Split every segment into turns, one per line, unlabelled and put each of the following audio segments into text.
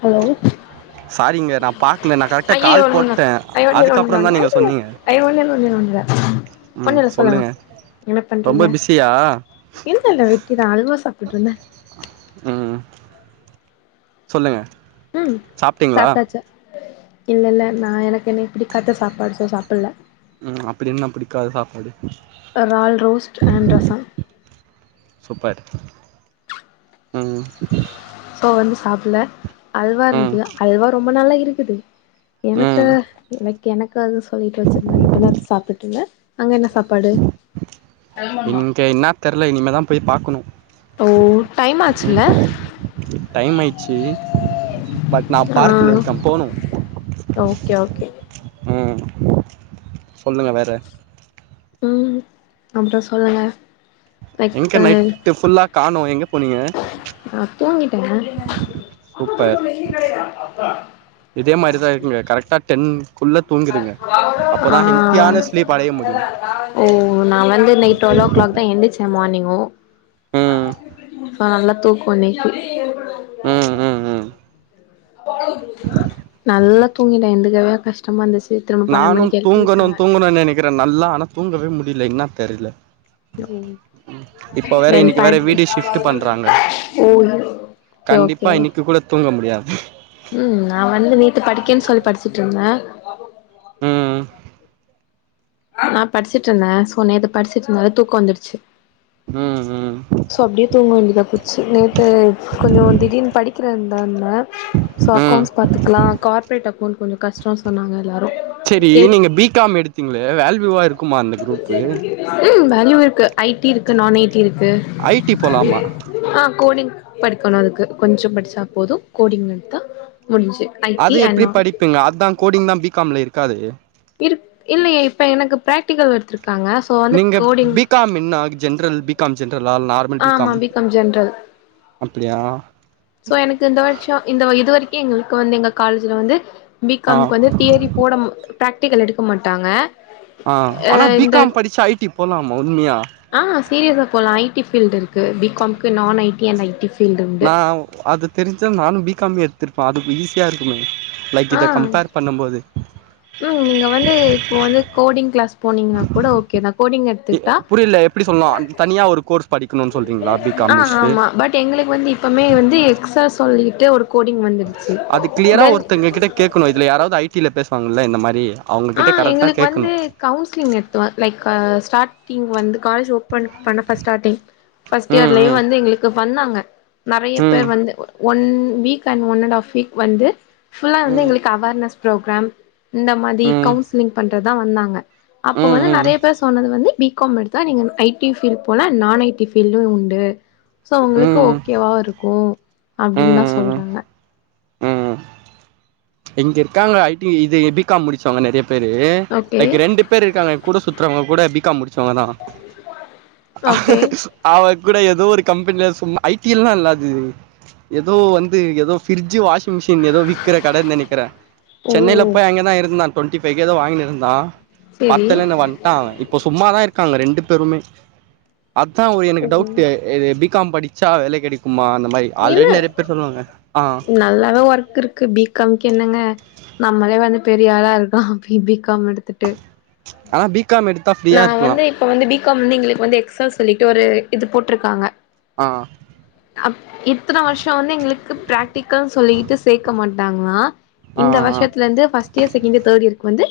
hello
சாரிங்க நா பாக்கல நா கரெக்டா
ஐயையோ
கால்
ஒன்னுல்ல
போட்டே
ஐயோ ஒன்னுல்ல ஒன்னுல்ல
அதுக்கப்பறந்தா
ஒன்னுல்ல
நீங்க
ஐயையோ
சொன்னீங்க
ஐயோ ஒன்னுல்ல ஒன்னுல்ல ஒன்னுல்ல
ம் சொல்லுங்க
என்ன பண்றீங்க இல்லல்ல வெட்டிதா அல்வா சாப்ட்டுட்ருந்தே
ம் சொல்லுங்க
ம் சாப்ட்டாச்சா இல்லல்ல நா எனக்கு என்க்கு பிடிக்காத சாப்பாடு சோ சாப்பல
ம் அப்படி என்ன பிடிக்காத சாப்பாடு
ரால் ரோஸ்ட்டு அண்டு ரச
சூப்பர் ம்
சோ வந்து சாப்பல அல்வா
ம்
இருந்து அல்வா ரொம்ப நல்லா இருக்குது எனக்கு
ம்
எனக் எனக்கு அது சொல்லிட்டு வச்சிருந்தா இப்பதா சாப்ட்டுட்ருந்தே அங்க என்ன சாப்பாடு
இங்க என்னா தெர்ல இனிமேதா போய் பாக்கணு
ஓ டைம் ஆச்சுல்ல
டைம் ஆயிச்சி பட் நா பார்க்கில
ஆ
இருக்கே போனு
ஓகே ஓகே
ம் சொல்லுங்க வேற
ம் அப்ற சொல்லுங்க லைக்
எங்க
அ
நைட்டு ஃபுல்லா காணோ எங்க போனீங்க
அ தூங்கிட்டேங்க
சூப்பர் இதே மாரிதா இருங்க டென் குள்ளத்
ஆ
ஸ்லீப் அடைய முடியும்
ஓ நா வந்து இன்னைகு ட்வள் ஓ கிளாக் தா எந்திச்ச மார்னிங்கு
ம்
நல்லா தூக்க இன்னைக்கு [unintelligible]
ம் ம் ம்
நல்லா தூங்கிட்டே எந்துக்கவே கஷ்டமா இருந்துச்சு திரும்ப பன்னெண்டு மணிக்கு எழுப்பி விட்டாங்க
இருக்கிறே நல்லா ஆனா தூங்கவே முடியல என்னா தெர்ல
யம்
இன்னைக்கு வேற
வெண்தட்
வீடு ஷிஃப்ட் பண்றாங்க
ஓ ஓகே
கண்டிப்பா
ஓகே
இன்னைக்கு கூட தூங்க முடியாது
ம் நா வந்து நீட்டு படிக்கேன்னு சொல்லி படிச்சிட்டு இருந்தே
ம் ம்
நா படிச்சிட்டு இருந்தே சோ நேத்து படிச்சிட்டு இருந்த போது தூக்கோ வந்துடுச்சு
ம் ம்
சோ அப்டியே தூங்க வேண்டியதா போச்சி நேத்து கொஞ்சோ திடீர்னு படிக்கிறேன்தா இருந்தே சோ
ம்
அக்கௌண்ட்ஸ் பாத்துக்கலா கார்பரேட் அக்கௌண்ட் கொஞ்சோ கஷ்டோன்னு சொன்னாங்க எல்லாரு
செரி
கேட்
நீங்க பி காம் எடுத்தீங்களே வேல்யூவா இருக்குமா அந்த குரூப்பு
ம் வேல்யூ இருக்கு ஐ டி இருக்கு நான் ஐ டி இருக்கு
ஐ டி போலாமா
ஆ கோடிங் படிக்கணு அதுக்கு கொஞ்சோ படிச்சா போது கோடிங் எடுத்தா முடிஞ்ச்சி
அது எப்டி படிப்பிங்க அதா கோடிங் தா பி காம்ல இருக்காதே
இருக் இல்லயே இப்ப எனக்கு பிராக்டிகல் எடுத்துருக்காங்க
நீங்க பி காம் என்ன ஜென்ரல் பி காம் ஜென்ரலா நார் மல் பி காம் அப்டியா
சோ எனக்கு இந்த வருஷோ இந்த இது வரைக்கு எங்களுக்கு வந்து எங்க காலேஜ்ல வந்து பி
ஆ
காம்க்கு வந்து தியரி போட மா பிராக்டிக்கல் எடுக்க மாட்டாங்க
ஆ
அ
ஆனா பி
இந்த
காம் படிச்சா ஐ டி போலாமா உண்மையா
ஆ சீரியஸா போலா ஐடி ஃபீல்டு இருக்கு பி காமுக்கு நான் ஐடி அண்ட் ஐடி
நா அது தெரிஞ்சா நானு பி காமே எடுத்திருப்பே அது ஈஸியா இருக்குமே லைக்
ஆ
இத கம்பேர் பண்ணம் போது
ம் நீங்க வந்து இப்ப வந்து கோடிங் கிளாஸ் போனீங்கன்னா கூட ஓகே தா கோடிங் எடுத்துக்கிட்டா
புரியல எப்டி சொல்லா தனியா ஒரு கோர்ஸ் படிக்கணுனு சொல்றீங்களா பி காம்
ஆ
முடிச்சுட்டு
ஆமா பட் எங்களுக்கு வந்து இப்பமே வந்து எக்சஸ் சொல்லிட்டு ஒரு கோடிங் வந்து
அது கிளியரா ஒருத்தங்க கிட்ட கேட்கணு இதுல யாராவது ஐ டில பேசுவாங்கல்ல இந்த மாரி
ஆ
அவங்ககிட்ட கரெக்டா
எங்களுக்கு
கேட்கணு
வந்து கவுன்சிலிங் நடத்துவே லைக் ஸ்டார்ட்டிங் வந்து காலேஜ் ஓ பன் பண்ண ஃபர்ஸ்ட் ஸ்டார்ட்டிங் ஃபர்ஸ்ட்
ம்
இயர்லயு
ம்
வந்து எங்களுக்கு வந்தாங்க நெறைய பேர்
ம்
வந்து one week and one and half week வந்து ஃபுல்லா வந்து
ம்
எங்களுக்கு அவார்னஸ் ப்ரோக்ராம் இந்த மாதி கவுன்சிலிங் பண்றதுதா வந்தாங்க
ம்
அப்ப வந்து
ம்
நெறைய பேர் சொன்னது வந்து பி காம் எடுத்தா நீங்க ஐ டி பீல்ட் போலா நான் ஐ டி பீல்டு உண்டு சோ உங்களுக்கு
ம்
ஓக் கேவா இருக்கு அப்டின்தா
ம் ம்
சொல்றாங்க
ம் இங்க இருக்காங்க ஐ டி இது பி காம் முடிச்சவங்க நெறைய பேரு
ஓகே
லைக் ரெண்டு பேர் இருக்காங்க ஏ கூட சுத்துறவங்க கூட பி காம் முடிச்சவங்கதா
ஓகே
அவ கூட ஏதோ ஒரு கம்பெனில சும் ஐ டில்லா இல்ல அது ஏதோ வந்து ஏதோ ஃப்ரிட்ஜ் வாஷிங் மிஷின் ஏதோ விக்கற கட நெனைக்கிறே
ஓ
சென்னைல போய் அங்கதா இருந்தான் டுவென்டி ஃபைவ் கே ஏதோ வாங்கின்னு இருந்தா
செரி
பத்தலன்னு வன் ட்டா அவே இப்ப சும்மாதா இருக்காங்க ரெண்டு பேருமே அதா ஒ எனக்கு
ஓ
டவுட் இது பி காம் படிச்சா வேல கெடைக்குமா அந்த மாரி ஆல்ரெடி நெறைய பேர் சொல்வாங்க ஆ
எவ்ளோ ஒர்க் இருக்கு பி காம்க்கு என்னங்க நம்மளே வந்து பெரிய ஆளா இருக்கோ பி பி காம் எடுத்துட்டு
ஆனா பி காமு எடுத்
நான் வந்து இப்ப வந்து பி காம் மு இந்து எங்களுக்கு வந்து எக்ஸால்ஸ் சொல்லிட்டு ஒரு இது போட்டுருக்காங்க
ஆ
அப் இத்தன வருஷோ வந்து எங்களுக்கு பிராக்டிக்கா சொல்லிட்டு சேக்க மாட் டாங்களா
ஆ
இந்த
ஆ
வர்ஷத்துல இருந்து first year second year third இயர்க்கு வந்து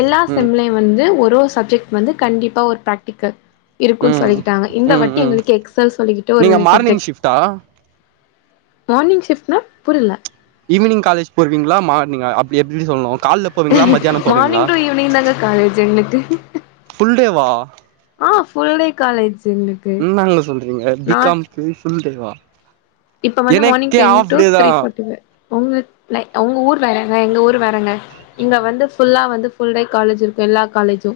எல்லா
ம்
செம்ளயு வந்து ஒரு ஒரு சப்ஜெட் வந்து கண்டிப்பா ஒரு பிராக்டிக்கல் இருக்குன்
ம்
சொல்லிக்கிட்டாங்க இந்த
ம்
வட்டி
ம்
எங்களுக்கு எக் சல் சொல்லிக்கிட்டோ ஒரு
நீங்க மார்னிங்
சப்ஜெட்
ஷிஃப்ட்டா
மார்னிங் ஷிஃப்ட்னா புரில்ல
ஈவினிங் காலேஜ் போவீங்களா மார்னிஙா அப்டி எப்டி சொல்லுனு கால்ல போவீங்களா மத்தியானம் போவீங்களா
மார்னிங் டு ஈவினிங் தாங்க காலேஜ் எங்ளுக்கு
ஃபுல் டேவா
ஆஹ் ஃபுல் டே காலேஜ் எங்
ன்னாங்க சொல்றிங்க பி காமு க்கு ஃபுல் டே வா
இப்ப வந்து மார்னிங்
எனக்கே
டென்
ஆஃப்
டு த்ரீ ஃபார்ட்டிக்கு உங்க லைக் உங்க ஊர் வேறேங்க எங்க ஊர் வேறேங்க இங்க வந்து ஃபுல்லா வந்து ஃபுல் டே காலேஜ் இருக்கு எல்லா காலேஜு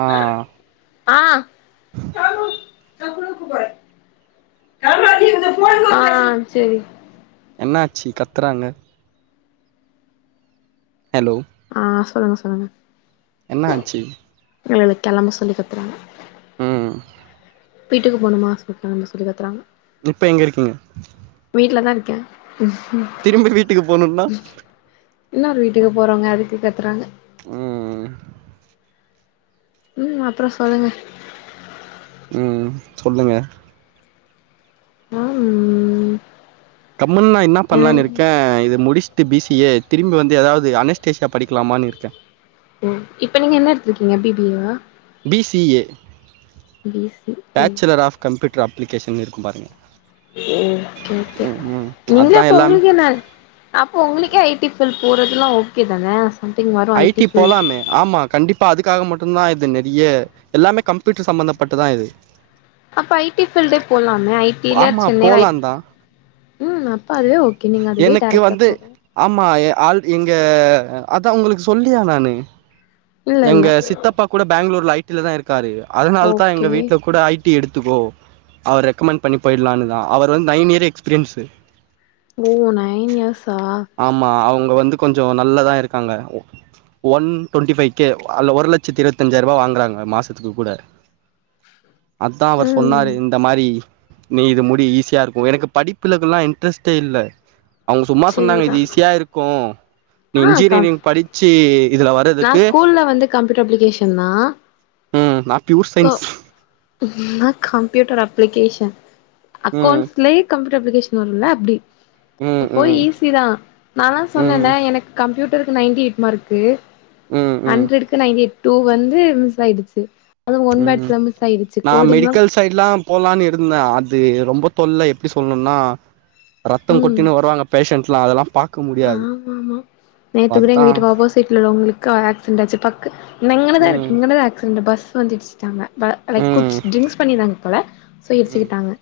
ஆ
ஆ ஆ செரி
என்ன ஆச்சி கத்துறாங்க ஹலோ
ஆ சொல்லுங்க சொல்லுங்க
என்ன ஆச்சி
இல்ல இல்ல கெளம்ப சொல்லி கத்துறாங்க
உம்
வீட்டுக்கு போணுமா சுத்தாம சொல்லி கத்துறாங்க
இப்ப எங்க இருக்கீங்க
வீட்டுல தா இருக்கே
திரும்பி வீட்டுக்கு போணுன்னா
இன்னொரு வீட்டுக்கு போறோங்க அதுக்கு கத்துறாங்க
உம் உம்
உம் அப்றோ சொல்லுங்க
உம் ம் சொல்லுங்க
உம் உம்
கம்முன்னா என்ன பண்ணலான்னு இருக்கே இது முடுஸ்சுட்டு பி சி ஏ திரும்பி வந்து ஏதாது அனெஸ்டேஷியா படிக்கலாமான்னு இருக்கே
ஓ இப்ப நீங்க என்ன எடுத்து இருக்கீங்க பி பி ஏ வா
B C A
B C A
bachelor of computer அப்ளிகேஷன்னு இருக்கு பாருங்கள்
ஓகே ஒகே நீங்களே
அதா
போ
எல்லாமே
உனக்கி என்னா அப்போ உங்களிக்கே ஐ டி ஃபில்ட் போறதுதெல்லா ஓகே தானே சம்திங் வரு
ஐ டி
ஃபீல்ட்
போலாமே ஆமா கண்டிப்பா அதுக்காக மட்டுதா இது நெற்யே எல்லாமே கம்ப்யூட்டர் சம்பமந்த பட்டுதா இது
அப்ப ஐ டி ஃபீல்டே போகலாமே ஐ இல்ல
ஆமா
சென்னைல ஐ
போலாந்தா
உம் அப்ப அதுவே ஓகேங்க நீங்க அதுவே
எனக்கு
டேரெக்ட்டா
வந்து
போக
ஆமா எ ஆள் எங்க அதா உங்குளுக்கு சொல்லியா நானு
இல்ல இல்ல
எங்க சித்தப்பா கூட பேங்ளூர்ல ஐ டில தா இருக்காரு அதனாலதா எங்க
ஓகே
வீட்ல கூட ஐ டி எடுத்துக்கோ அவர் ரெக்கமெண்ட் பண்ணி போயிட்லானுதா அவர் வந்து நைன் இயர் எக்ஸ்பீரியன்ஸு
ஓ நைன் இயர்ஸா
ஆமா அவுங்க வந்து கொஞ்சோ நல்லதா இருக்காங்க ஒன் டொண்ட்டி ஃபைவ் கே அதுல ஒரு லட்சத்தி இருவத்தஞ்சாய்ரூபா வாங்குறாங்க மாசத்துக்கு கூட அதா அவர்
ம்
சொன்னாரு இந்த மாரி நீ இது முடி ஈஸியா இருக்கு எனக்கு படிப்புலக்கல்லா இன்ட்ரெஸ்ட்டே இல்ல அவுங்க சும்மா சொன்னாங்க இது
சேரிதா
ஈஸியா இருக்கு நீ
ஆ கம்
இன்ஜினியரிங் படிச்சி
நா ஸ்கூல்ல வந்து கம்ப்யூட்டர் அப்ளிகேஷன்தா
ம் நா பியூர் சைன்ஸ்
நாலா கம்ப்யூட்டர் அப்ளிகேஷன்
ம்
அக்கௌண்ட்ஸ்லயே கம் அப்ளிகேஷன் வரும்ல அப்டி
ம்
போய்
ம்
ஈஸிதா நாதா
ம்
சொன்னல எனக்கு கம்ப்யூட் டருக்கு நைன்டி எயிட் மார்க்கு
ம் ம்
ஹண்ட்ரடுக்கு நைன்டி எய்ட் டூ வந்து மிஸ் ஆய்டுச்சு அதுவு ஒன்
ம்
வொட்ஸ்ல மிஸ் ஆய்டுச்சு
நா
கோடிங்லா
மெடிக்கல் சைட்லா போலான் இருந்தே அது ரொம்ப தொல்ல எப்டி சொல்ணுனா ரத்தோ கொட்டினு வருவாங்க பேஷண்ட்லா அதல்லா பாக்
ஆமா ஆமா நேத்துக்குட எங்க
அதா
வீட்டுக்கு ஆப்போசிட்ல உள்ளோங்ளுக்கு ஆக்சிடெட் ஆச்சு பக்கு தா
ம்
இங்கனதாருக்கு இங்கனதா ஆக்சிடெட்டு பஸ் வந்து இடிச் டாங்க ப லைக்
ம்
குடிச் ட்ரிங்க்ஸ் பண்ணிருந்தாங்க போல சோ
ம்
இடிச்சுக்குட்டாங்க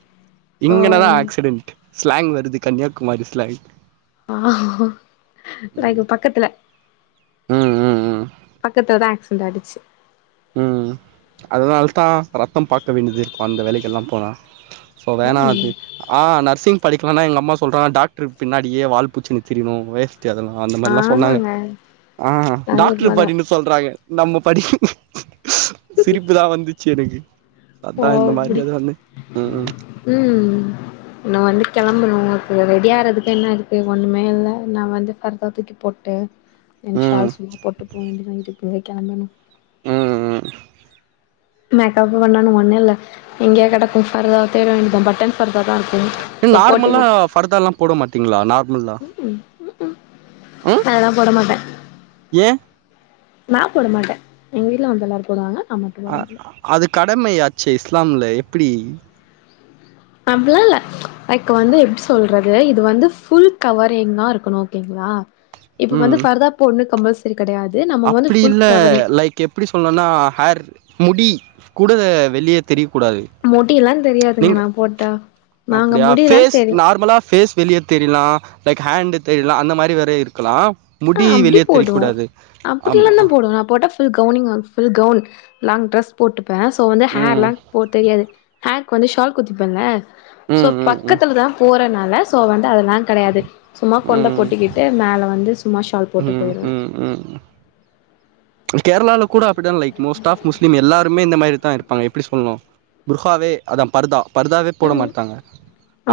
சோ
இங்கனதா ஆக்சிடென்ட் ஸ்லாங் வருது கன்னியாகுமாரி ஸ்லாங்
ஆ
ம்
லைக் பக்கத்துல
ம் ம் ம்
பக்கத்துலதா ஆக்சிடெண்ட் ஆய்டுச்சு
ம் அதனாலதா ரத்தோ பாக்க வேண்டியது இருக்கு அந்த வேலைக்கல்லா போனா சோ வேணா அது
ம்
ஆ நர்சிங் படிக்கலானா எங்க அம்மா சொல்றாங்க டாக்ட்ருக்கு பின்னாடியே வால் புச்சனு திரிணு வேஸ்ட் எல்லா அந்த மாரில்லா சொன்னாங்க
ஆமாங்க
ஆ
அது
டாக்ருக்
உண்மதா
படின்னு சொல்றாங்க நம்ம படி சிரிப்புதா வந்துச்சு எனக்கு
போ
அதா இந்த மாரி
அப்புடி
அது வந்து ம் ம்
ம் நா வந்து கெளம்பணு அப்றோ ரெடி ஆறதுக்கு என்ன இருக்கு ஒன்னுமே இல்ல நா வந்து ஃபர்தா தூக்கி போட்டு எ
ம்
ஷால் சும்மா போட்டு போ வேண்டிதா இதுக்மேலதா கெளம்பணு
ம் ம்
மேக்கப் பண்ணுன் ஒன்னு இல்ல எங்கயா கடக்கு ஃபர்தாவ தேட வேண்டிதா பட்டன் ஃபர்தாதா இருக்கு
ம்
சோ போட்டுக்க
நார்மலா ஃபர்தாலா போட மாட்டிங்ளா நார்மலா
அதலா போட மாட்டே
ஏ
நா போட மாட்டே எங்க வீட்ல வந்து எல்லாரு போடுவாங்க நா மட்டு போட மாட்டே
அது கடமையாச்சே இஸ்லாம்ல எப்புடி
அப்டிலா இல்ல லைக் வந்து எப்டி சொல்றது இது வந்து ஃபுல் கவரிங்கா இருக்கணு ஓகேங்ளா இப்ப
ம்
வந்து பர்தா போட்து கம்பல் கடையாது நம்ம வந்து ஃபுல் கவரிங்
எப்டி சொல்னுனா ஹேர் முடி கூட வெளிய தெரியக்கூடாது
முடியெல்லா தெரியாதுங்க
நீங்க
நா போட்டா நாங்க
அப்டியா
முடியெல்லா
பேஸ்
தெரியு
நார்மலா பேஸ் வெளிய தெரியலா லைக் ஹேண்டு தெரியலா அந்த மாரி வேற இருக்கலா முடி வெளிய தெரியக்கூடாது ஆமா
அப்டிலாதா போடுவ நா போட்டா ஃபுல் கவுனிங் ஃபுல் கவுன் லாங் ட்ரெஸ் போட்டுப்பேன் சோ வந்து
ம்
ஹேர்லாம் போ தெரியாது ஹேர்க்கு வந்து ஷால் குத்திப்பேன்ல சோ
ம் ம் ம்
பக்கத்துல தான் போறனால ஸோ வந்து அதெல்லாம் கிடையாது சும்மா கொண்ட
ம்
போட்டுக்கிட்டு மேல வந்து சும்மா ஷால் போட்டு
ம்
போயிடுவே
ம் ம் கேரளால கூட அப்டித்தா லைக் மோஸ்ட் ஆஃப் முஸ்லீம் எல்லாருமே இந்த மாரிதா இருப்பாங்க எப்டி சொல்ணும் புருஹாவே அதான் பருதா பருதாவே போட
ம்
மாட்டாங்க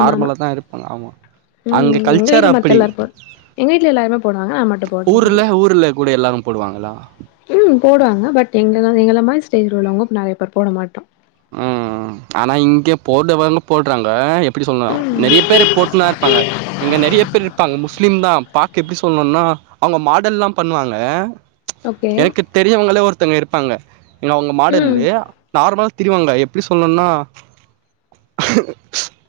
ஆமா ஆமா
தா இருப்பாங்க ஆமா அங்க
ம் எங்க
கல்ச்சர்
வீட்ல மத்த
அப்டி
எல்லாரு போ எங்க வீட்ல எல்லாருமே போடுவாங்க நா மட்டு போடுறது
ஊர்ல
இல்ல
ஊர்ல கூட எல்லா போடுவாங்களா
ம் போடுவாங்க பட் எங்கள எங்கள மாரி ஸ்டேஜ்ல்ல உள்ளவங்க நெறைய பேர் போட மாட்டோம்
ம் ஆனா இங்க போடவங்க போடுறாங்க எப்டி சொல்னு நெறைய
ம்
பேரு போட்டுனா இருப்பாங்க இங்க நெறைய பேர் இருப்பாங்க முஸ்லீம் தான் பாக்க எப்டி சொல்ணும்னா அவுங்க மாடல் எல்லா பண்ணுவாங்க
ஓகே
எனக்கு தெரியவங்களே ஒருத்தங்க இருப்பாங்க எங்க அவுங்க
ம்
மாடல்லு நார்மல் திரிவாங்க எப்டி சொல்ணும்னா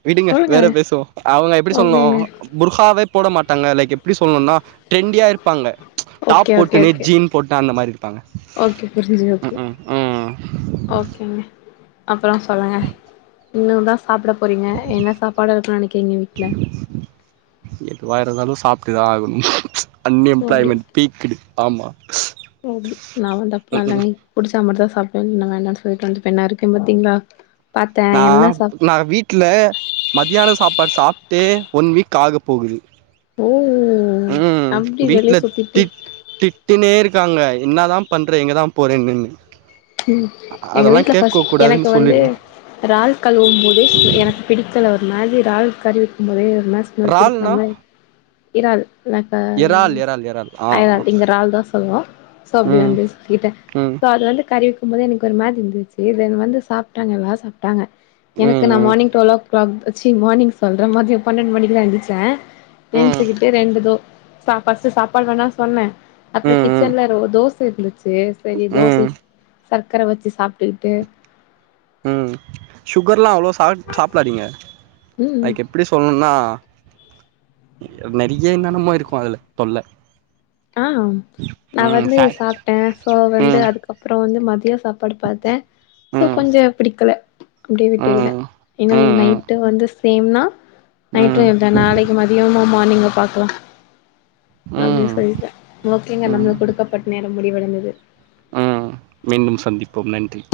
விடுங்க
சொல்லுங்க
வேற பேசும் அவுங்க எப்டி
ஓகேங்க
சொல்னும் புர்ஹாவே போட மாட்டாங்க லைக் எப்டி சொல்லணும்னா ட்ரெண்டியா இருப்பாங்க டாப்
ஓகே ஓகே
போட்டுனே
ஓகே
ஜீன் போட்டு அந்த மாரி இருப்பாங்க
ஓகே புரிஞ்சுது ஓகே
உம் உம் ம்
ஓகேங்க அப்புறொ சொல்லுங்க இன்னும்தான் சாப்ட போறீங்க என்ன சாப்பாடா இருக்கு நெனைக்கிறீங்க வீட்ல
எதுவா இருந்தாலும் சாப்ட்டுதான் ஆகணும்
ஓ அப்டி
அன்எம்ப்ளாய்மெண்ட் பீக்டு ஆமா
ஓ அப்டி நா வந்து அப்டிலா
ம்ஹூம்
இல்லங்க புடிச்சா மட்டும்தா சாப்டுவேன் இல்லன்ன வேண்டாம்னு சொல்லிட்டு வந்துப்பே நா இருக்கே பாத்தீங்ளா பாத்தே
நா
என்ன சாப்
நா வீட்ல மத்தியானொ சாப்பாடு சாப்டே ஒன் வீக் ஆக போகுது
ஓ அப்டி வெளிய சுத்திட்டு
திட்டினே இருக்காங்க என்ன தா பண்றே எங்கதான் போறேன்னு
ம் எங்க வீட்ல ஃபஸ்
கூடாதுன்னு
எனக்கு வந்து
சொல்லிடுவே
றால் கழுவும் போதே எனக்கு பிடிக்க்ல ஒரு மாரி றால் கறி வைக்கும்போதே ஒரு மாரி ஸ் மெல்
இறால்னா
பிடிக்காம இறால் லைக்கு
எறால் எறால் எறால் ஆ
அதா இங்க றால் தா சொல்லுவோம் சோ அப்டி
ம்
வந்து சொல்லிட்டேன்
ம்
சோ அது வந்து கறி வைக்கும் போது எனக்கு ஒரு மாரி இருந்துச்சு தென் வந்து சாப்ட்டாங்க எல்லார் சாப்ட்டாங்க எனக்கு
ம்
நா
ம்
மார்னிங் டுவெல்வ் ஓ கிளாக் வச்சு மார்னிங் சொல்றேன் மதியொ பன்னெண்டு மணிக்குதா எந்திச்சே
ம்
ஏஞ்சுக்கிட்டு ரெண்டுதோ சா ஃபஸ் சாப்பாடு வேணானு சொன்னேன் அப்புறொ
ம் ம்
கிச்சன்ல ரொ தோச இருந்துச்சு சரி தோசை
ம்
சர்க்கர வச்சு சாப்ட்டுக்கிட்டு
ம் சுகர்லா அவ்ளோ சாப் சாப்டாதீங்க அது
ம்
கெம் எப்டி சொல்ணும்ன்னா நெறைய என்னென்னமோ இருக்கும் அதுல தொல்ல
ஆம் நா
ம்
வந்து
சார்
சாப்ட்டேன் சோ வந்து
ம்
அதுக்கப்புறொ வந்து மதியொ சாப்பாடு பாத்தே சோ
ம்
கொஞ்சோ பிடிக்கல அப்டியே விட்டுக்கிட்டே
ம் ம்
ஏன்னா இ
ம்
நைட்டு வந்து சேம்னா நைட்டும்
ம்
இருந்தேன் நாளைக்கு மதியமா மார்னிங்கா பாக்லா அப்டி சொ
ம்
சரிங்க ஓகேங்க
ம்
நம்மளுக்கு கொடுக்கப்பட்ட நேரம் முடிவடைந்தது
ம் மீண்டும் சந்தீப்போம் நன்றி